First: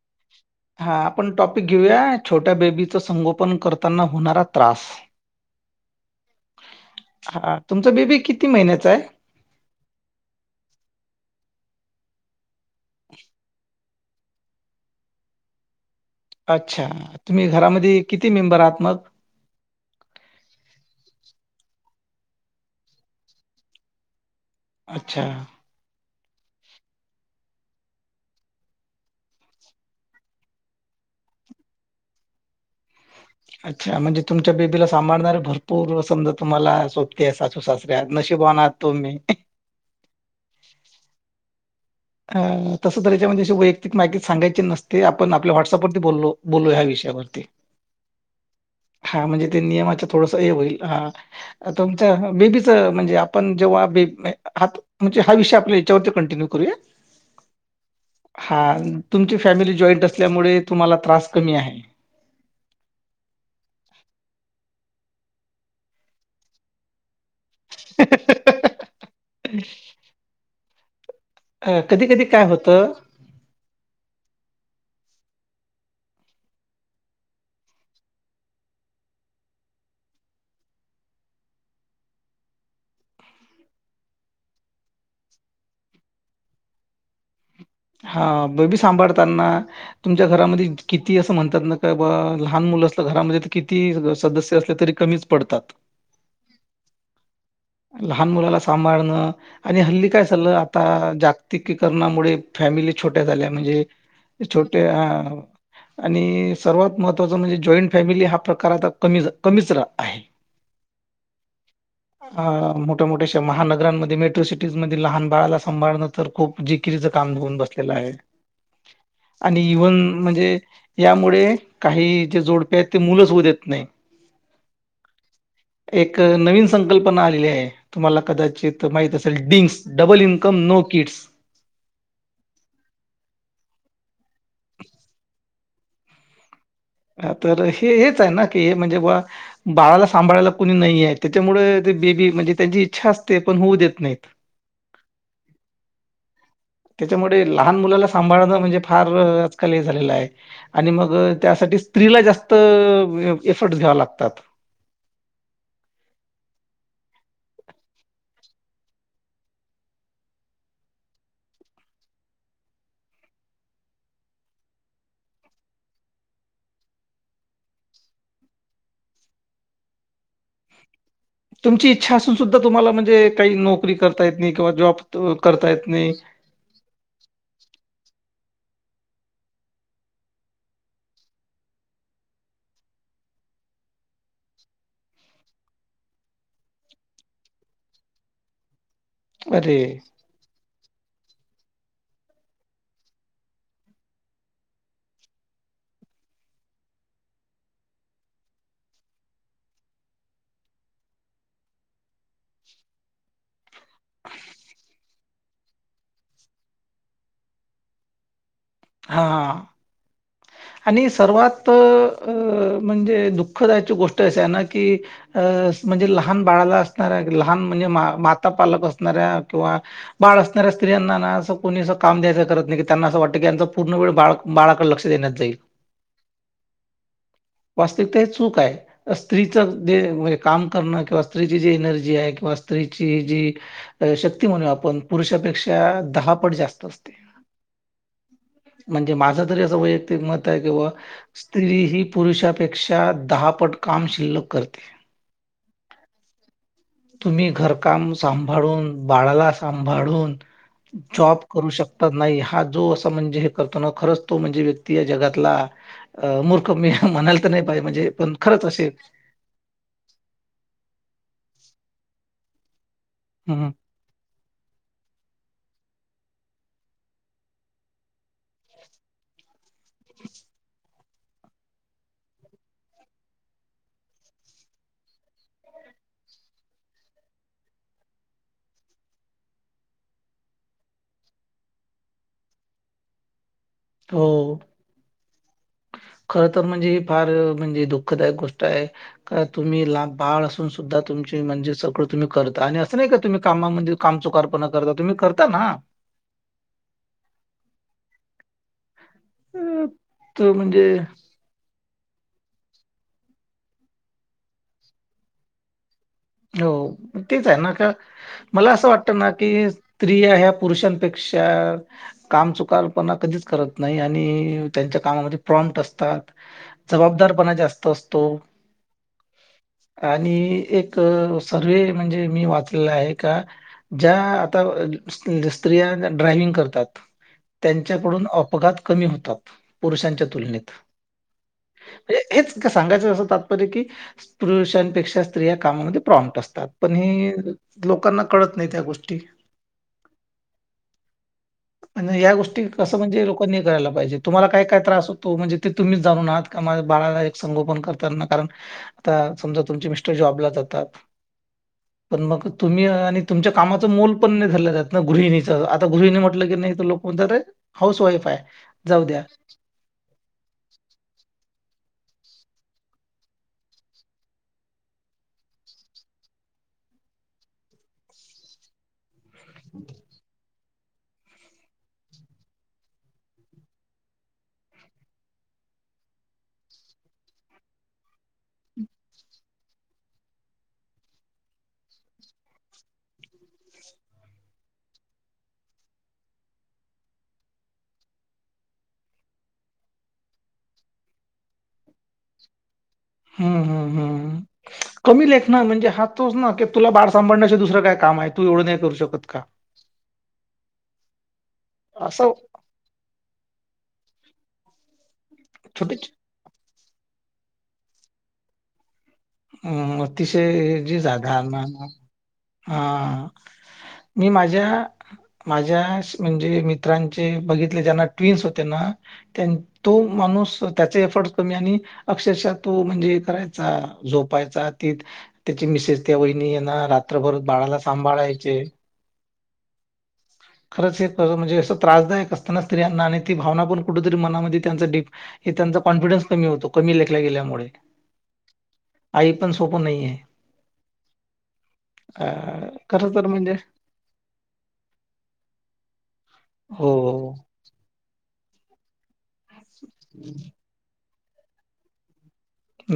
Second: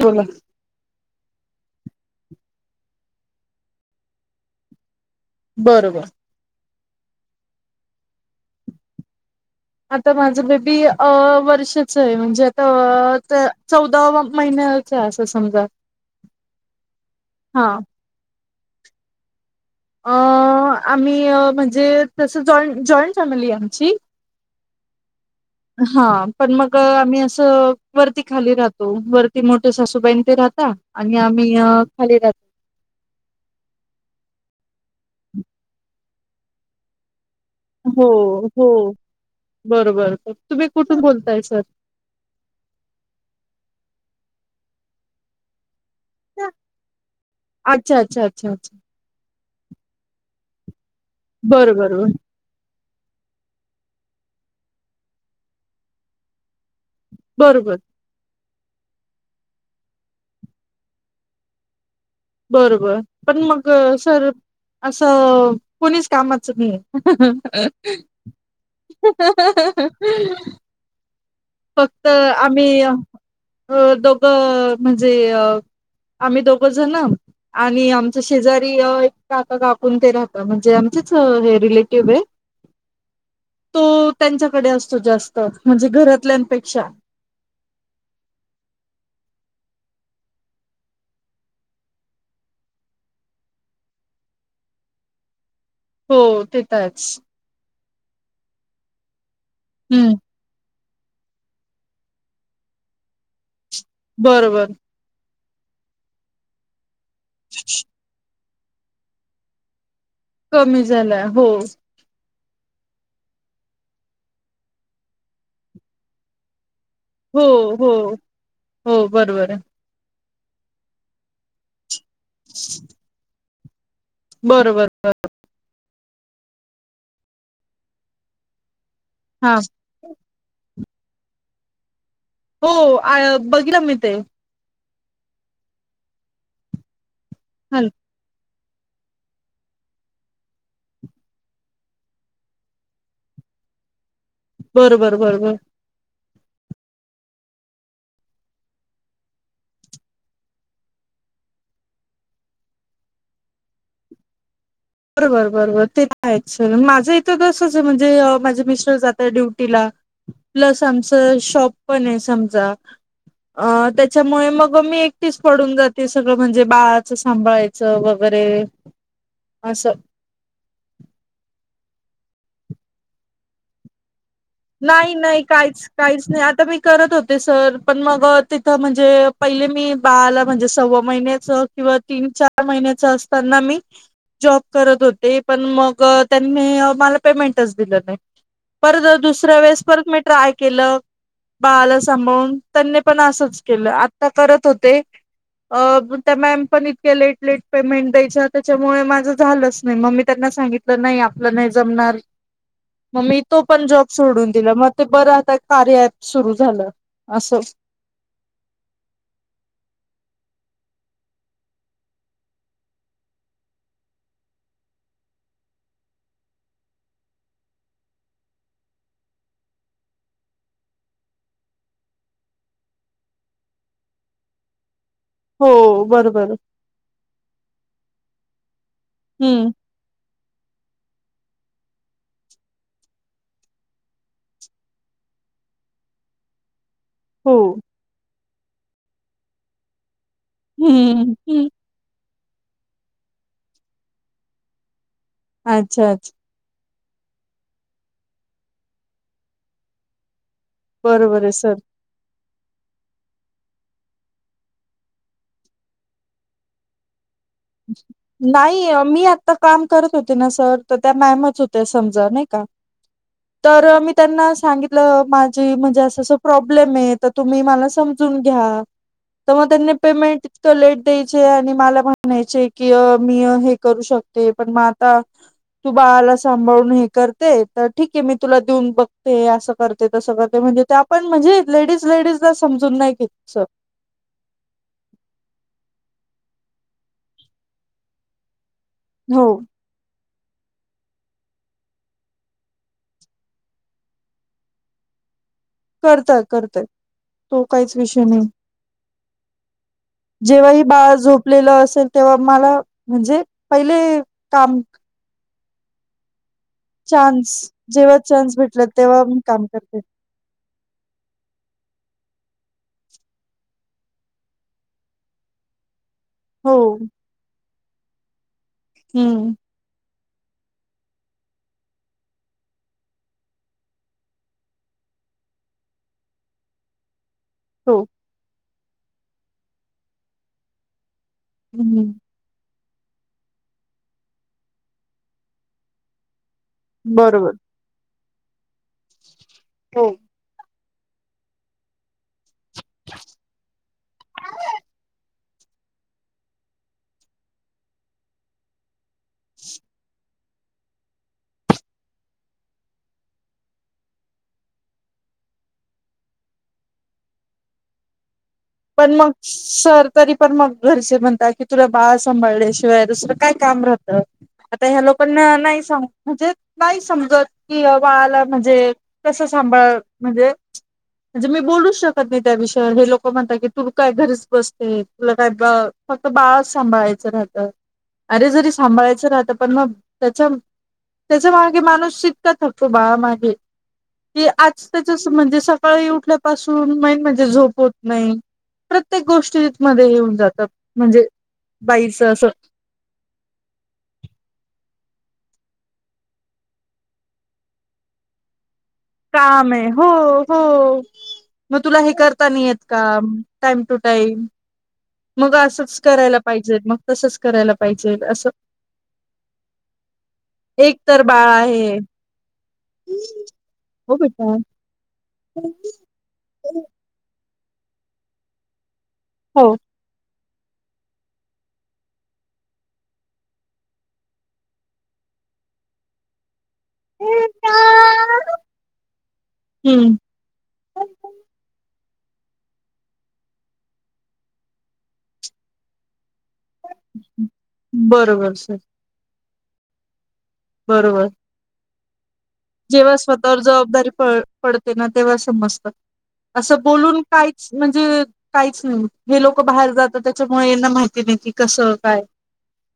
बोला हां, आपण टॉपिक घेऊया छोट्या बेबीच संगोपन करताना होणारा त्रास? बरोबर. हा तुमचा बेबी किती महिन्याचा आहे? आता माझ बेबी वर्षाच आहे म्हणजे आता चौदावा महि असं समजा? अच्छा! तुम्ही हा. घरामध्ये किती मेंबर आहात मग? अ आम्ही म्हणजे तसं जॉं जॉईंट फॅमिली आहे आमची. अच्छा! हा पण मग आम्ही असं वरती खाली राहतो वरती मोठे सासूबाईन ते राहत. आ आणि आम्ही खाली राातो. अच्छा म्हणजे तुमच्या बेबीला सांभाळणारे भरपूर समजा तुम्हाला. ते सासू सासऱ्या हो नशिबवान हो आहात तुम्ही. बरोबर तुम्ही कुठून बोलताय सर? तसच्या म्ह वैयक्तिक माहिती सांगायची नसते आपल्या व. [inaudible] बोलो ह्या विषयावरती. अच्छा अच्छा अच्छा अच्छा हा म्हणेज ते नियमाच्या थोडंस हे होईल हा बरं बरोबर तुमचं बेबी च म्हणजे आपण जेव्हा म्हणजे हा विषय आप याच्यावरती कंटिन्यू करूया. बरोबर. हा तुमची फॅमिली जॉईंट असल्यामुळे तुम्हाला त्रास कमी आहे. बरोबर पण मग सर असं कोणीच कामाच नाही. [inaudible] अ, फक्त कधी-कधी काय आम्ही अ होतं दोघं म्हणजे अ आम्ही दोघं जण. आणि आमच शेजारी एक काका कापून ते राहत म्हणजे आमचेच हे रिलेटिव्ह आहे. ह. तो त्यांच्याकडे असतो जास्त म्हणजे घरातल्यांपेक्षा. हा बेबी सांभाळतना तुमच्या घरामध्ये किती असं म्हणतात ना का लहान. घरामध्ये किती सदस्य असले तरी कमीच पडतात. हो तेताच. लहान मुलाला सांभाळणं आणि हल्ली हम्म काय ल्लं आता जागतिकीकरणामुळे. फॅमिली छोट्या झाल्या म्हणजे बरोबर छोट्या आणि सर्वात म म्हणजे जॉईंट फॅमिली हा प्रकार आता कमी कमीच आहे. कमी झाला हो. अ मोठ्या मोठ्याशा महानगरांमध्ये मेट्रो सिटीज म लहान बाळाला सभाळण तर खूप जिच. हो काम ेऊन हो बसलेला आहे हो बरोबर आहे आणि इव्हन. म्हणजे यामुळे काही जे जोडपे आहेत ते मुलंच होऊ देत नाही. बरोबर एक नवीन संकल्पना आलेली आहे तुम्हाला कदाचित माहित असेल हा dinks double income no kids. हो बघलं मी ते तर हॅलो हे हेच आहे ना. म्हणजे बा बाळाला सांभायला कणी नाही त्याच्यामुळे बेबी म्हणजे त्यांची इच्छा असते. ण होऊ देत नाही. बरोबर बरोबर. [inaudible] त्याच्यामुळे लहान मुलाला सांभाळणं म्हणजे फार आजकाल हे झालेलं आहे आणि मग त्यासाठी. स्त्रीला जास्त एफर्ट घ्यावा लागतात. बरोबर बरोबर ते माझं इथ तसंच आहे म्हणजे माझे मिस्टर जात आहे ड्युटीला. प्लस आमचं शॉप पण आहे समजा. अ त्याच्यामुळे मग मी एकटीच पडून जाते सगळं म्हणजे बाळाचं सांभाळायचं वगैरे. अरे. [inaudible] अस तुमची इच्छा असून सुद्धा तुमला म्हणे का नकरी कर नाही नाही काहीच काहीच नाही आता मी करत होते सर पण मग तिथं म्हणजे पहिले मी बाळाला म्हणजे सव्वा महिन्याच किंवा तीन चार महिन असंताना मी जॉब करत होते पण मग त्यांनी मला पेमेंटच दिलं नाही परत दुसऱ्या अरे वेळेस परत मी ट्राय केलं बाळाला सांभाळून त्यांनी पण असंच केलं आता करत होते त्या मॅम पण इतक्या लेट लेट पेमेंट द्यायच्या त्याच्यामुळे माझं झालंच नाही मग मी त्यांना सांगितलं नाही आपलं नाही जमणार मग मी तो पण जॉब सोडून दिलं मग ते बरं आता कार्य अँप सुरू झालं अस हा आणि सर्वात म्हणजे दुःखदायची गोष्ट अशी आहे ना की अ म्हणजे लहान बाळाला असणाऱ्या लहान म्हणजे माता पालक असणाऱ्या किंवा बाळ असणाऱ स्त्रियाना ना असं कोणी असं काम द्यायच करत नाहीी त्यांना असं वाटतं की यांं पूर्ण वेळ बा बाळा लक्ष देण्यात जाईल हो बरोबर वास्तविकता हे चूक चूक आहे स्त्रीच हम्म जे हे कामण किंवा स्त्रीची जी एनर्जी आहे किंवा स्त्रीची जी शक्ती म्हणू आपण पुरुष पेक्षा दहा पट जास्त असते हो म्हणजे माझं तरी असं वैयक्तिक मत आहे कि बुव हम्म हम्म स्त्री ह पुरुषात पेक्षा दहापट काम शिल्लक करते अच्छा अच्छा तुम्ही घरकाम सांभाळून बाळाला सांभाळून जॉब बरोबर आहे करू सर शकतात नाही हा जो म्हणजे हे करताना खरंच तो म्हणजे व्यक्ती या जगातला मूर्ख म्हणाल नाही मी आता काम करत होते ना सर तर त्या मॅमच हो तर समज नाही का हं, हं. तर मी त्यांना सांगितलं माझं ते म्हणजे असं प्रॉब्लेम येत तुम्ही मला समजून घ्या तेव्हा त्यांनी पेमेंट लेट द्यायचे आणि मला म्ह म्हणायचे की मी हे करू शकते पण मग आता तू बाळाला सांभाळून हे करते तर ठीक आहे मी तुला देऊन बघते असं करते तसं करते म्हणजे आपण म्हणजे लेडीज लेडीज ला समजून नाही घेत सर हो खर तर म्हणजे फार म्हणजे दुःखदायक गोष्ट आहे हो तुम्ही लाभ बाळ असून सुद्धा तुमचे म्हणजे सगळं तुम्ही करता आणि असं नाही का तुम्ही कामामध्ये काम चुकारपना करता तुम्ही करता ना. करतोय करतोय तो काहीच विषय नाही हम्म जेव्हा ही बाळ झोपलेलं असेल तेव्हा मला म्हणजे पहिले काम हो तेच चान्स आहे ना का जेव्हा चान्स मला भेटला असं वाटत तेव्हा ना मी की काम करते स्त्रिया ह्या पुरुषांपेक्षा काम चुकारपणा कधीच करत नाही आणि त्यांच्या कामामध्ये प्र असतात हो जबदारपणा जास्त असतो हम्म आणि एक सर्वे म्हणजे मी वाचलेला आहे का ज्या आता स्त्रिया ड्रायविंग करतात हो त्यांच्याकडून अपघात कमी होतात पुरुषांच्या तुलनेत हम्म म्हणजे हेच सांगायचं असं तात्पर्य की पुरुषांपेक्षा स्त्रिया कामामध्ये प्रॉम्ट असतात पण ह बरोबर लोकांना कळतं नाही त्या गोष्टी हो [inaudible] म्हणजे या गोष्टी कसं म्हणजे लोकांनी करायला पाहिजे तुम्हाला काय काय त्रास होतो म्हणजे ते तुम्हीच जाणून आहात त्या बाळाला एक संगोपन करताना कारण आता समजा तुमची मिस्टर जॉबला जातात पण मग तुम्ही आणि तुमच्या कामाच मोल पण नाही धरल्या गृहिणीच आता गृहिणी म्हटलं की. नाही तर लोक म्हणताते हाऊस वाईफ आहे. जाऊ पण द्या. मग शहर तरी पण मग घरचे म्हनता कि तुला बाळ सांभाळल्याशिवाय दुसरं काय काम राहतं. आता ह्या लोकांना नाही म्हणजे नाही समजत कि बाळाला म्हणजे. कसं सांभाळ म्हणजे म्हणजे मी बोलूचं शकत नाही त्या विषयावर हे लोक म्हणता. क तू काय घरीच बसते तुला काय फक्त बाळचं सांभाळायचं राहतं अरे जरी सांभाळायचं राहतं पण मग त्याच्या त्याचा मागे माणूस शिक्का थकतो बाळा मागे. आज त्याच्या म्हणजे सकाळी उठल्यापासून मेन म्हणजे झोप होत नाही. प्रत्येक गोष्टी मध्ये येऊनं जातातं म्हणजे बाईचं असं हम कमी लेखन म्हणजे हा तोच तुला बाळ सांभाण्याचे दुसरं काय काम तू एवढं नाही करू शकत. का? काम आहे हो हो मग तुला हे असं करता नाही येत. का टाईम टू टाईम मग छोटे असंच करायला पाहिजे मग तसंच करायला पाहिजे असं. अतिशय एक जे तर जाघा बाळ ना आहे [inaudible] हा हो मी बेटा माझ्या माझ्या म्हणजे मित्रांचे बघितले ज्यांना ट्विन्स होते ना. हो तो माणूस त्याचे एफर्ट कमी आणि अक्षरशः तो म्हणजे करायचा. झोपायच्या आत त्याची मिसेस त्या वहिणी येणार रात्रभरच बाळाला सांभाळायचे. हम्म, खरंच हे खरं म्हणजे असं त्रासदायक असताना स्त्रियांना ते भावना पण मनामध्ये डीप त्यांचा कॉन्फिडन् कमी होतो कमी लेखल्या गेल्यामुळे बरोबर सर आई पण सोपं नाही आहे बरोबर खर जेव्हा तर म्हणजे स्वतःवर जबाबदारी प पडते ना तेव्हा समजतात. असं बोलून हो काहीच म्हणजे काहीच नाही हे लोक बाहेर जात त्याच्यामुळेना माहितं. तिने कि कसं काय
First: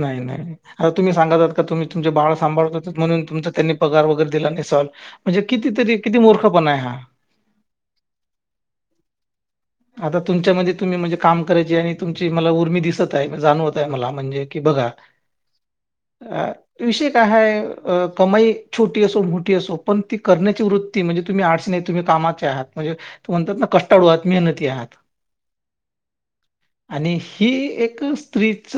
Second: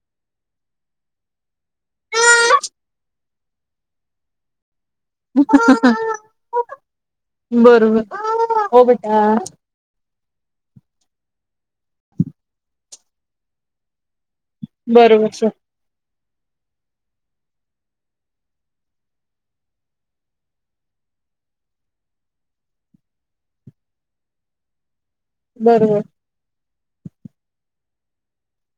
नाही नाही आता तुम्ही सांगतात का तुम्ही तुमचे बाळ सांभाळतं म्हणून तुमचा त्यांनी पगार वगैरे दिला नसेल. म्हणजे कितीतरी किती मूर्खपणा आहे हा. बरोबर हो बेटा. आता तुमच्यामध्ये तुम्ही म्हणजे काम करायची आणि तुमची मला उर्मी दिसत आहे जाणवत आहे मला म्हणजे की बघा बरोबर सर. अ विषय काय हय कमाई छोटी असो मोठी असो पण ती करण्याची वृत्ती म्हणजे? तुम्ही आडस नाही तुम्ही कामाचे आहात म्हजे म्हणात ना कष्टाळू आहेत मेहनती आहात बरोबर आणि ही एक स्त्रीच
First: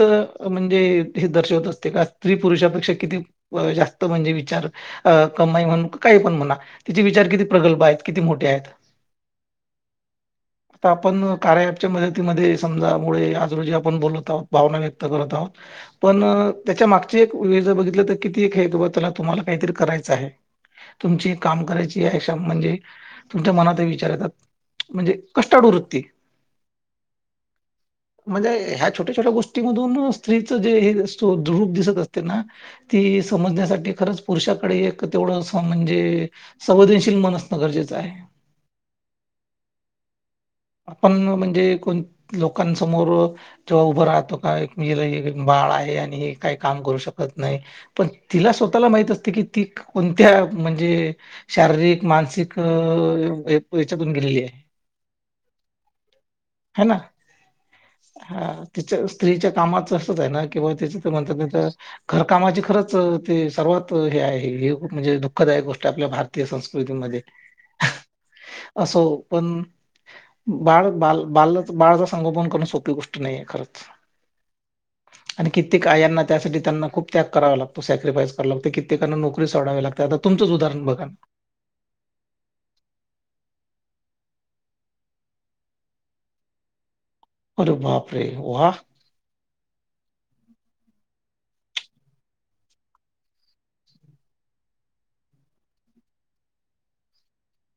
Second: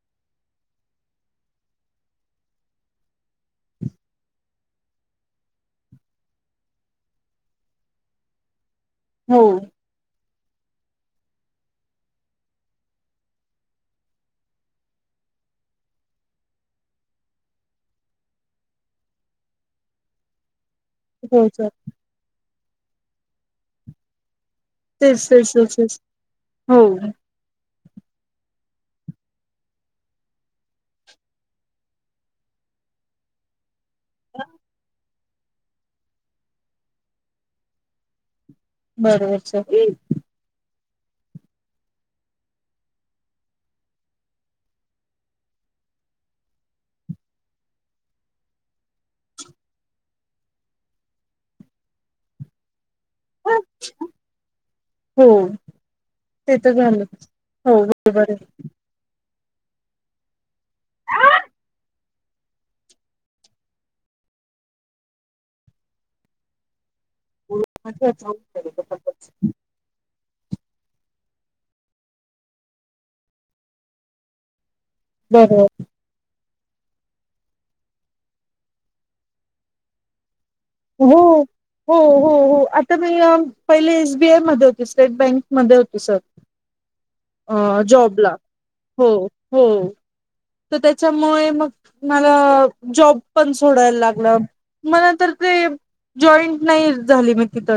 म्हणजे हे दर्शवत असते का स्त्री पुरुषापेक्षा किती जास्त. म्हणजे विचार कमा म्हण काय पण म्हणा तिचे विचार किती प्रकल्प आहेत किती मोठे आहेत हो [inaudible] आता आपण कार्य ॲपच्या मदतीमध्ये समजामुळे आज रोजी आपण बोलत आहोत. भावना व्यक्त करत आहोत. पण त्याच्या मागची एक वेळ जर बघितलं तर किती हे त्याला तुम्हाला काहीतरी करायचं आहे. तुमची हो काम सर करायची आहे म्हणजे तुमच्या मनात विचार येतात. म्हणजे तेच तेच कष्टाळू तेच तेच वृत्ती. हो म्हणजे ह्या छोट्या छोट्या गोष्टीमधून स्त्रीच रूप दिसत असते ना. समजण्यासाठी खरंच पुरुषाकडे एक तेवढं म्हणजे संवेदनशील मनसणं गरजेचं आहे बरोबर स एक आपण म्हणजे कोण लोकांसमोर जेव्हा उभं राहतो का बा आहे आणि काही काम करू शकत नाही पण तिला स्वतः ला माहित असते म्हणजे शारीरिक मानसिक हच्यातून गेलेली आहे हो ते तर है ना? झाल हो बरोबर हा तिच्या स्त्रीच्या कामाचं असच आहे ना किंवा त्याच म्हणतात तर घरकामाची खरच ते सर्वात हे म्हणजे दुःखदायक गोष्ट आपल्या भारतीय संस्कृती असो पण बाळ बाल बा बाळाच संगोपन कोण सोपी गोष्ट नाहीे खरंच. आणि बरोबर कित्येक आयांना त्यासाठी. ना खूप त्याग करावा लागतो सेक्रिफ्राईज करावेज्ञलागते कित्येकांना नोकरी सोडावी लागते. उदाहरण बघा हो ना हो हो हो आता मी पहिले एसबीआय हो स्टेट बँक मध्ये होती सर अ अरे बापरे जॉबला वा हो हो तर त्याच्यामुळे मग मला जॉब पण सोडायला लागलं मला तर ते जॉईंट नाही झाली मग तिथं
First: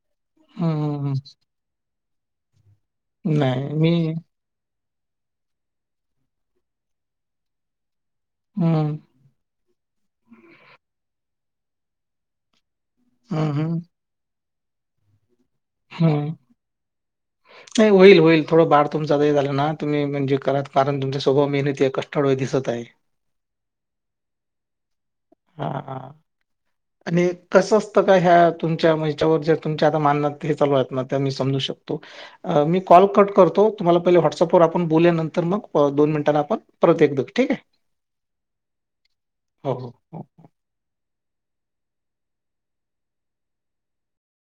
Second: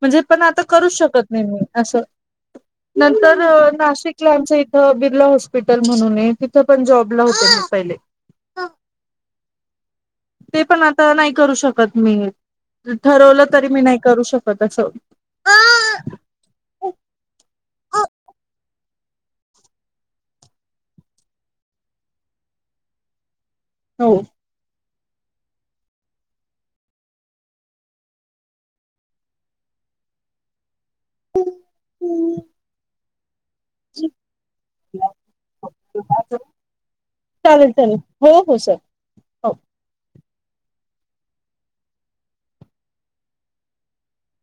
म्हणजे पण आता करूच हम्म शकत नाहीे मी असं नंतर नाही मी नाशिकला आमचं इथं बिर्ला हॉस्पिटल म्हणून आहे तिथं तिथे पण जाँब ला होते मी पहिले हम्म ते पण आता करू शकत मी ठरवलं हम्म तरी हम्म मी नाही करू शकत अस हम्म नाही होईल होईल थोडं बार तुमचा झाला ना तुम्ही म्हणजे करा कारण तुमचा स्वभाव मेहनत आहे कष्टमय दिसत आहे [inaudible] हो हा हा आणि कसं असतं का ह्या तुमच्याच्यावर जे तुमचे आता मान हे चालू आहे मी समू शकतो मी कॉल कट करतो. तुम्हाला पहिले व्हट्सअप वर आपण चालेल बोलल्यानंतर मग दोन मिनिट आप परत एक ठीक. चालेल हो हो सर हो.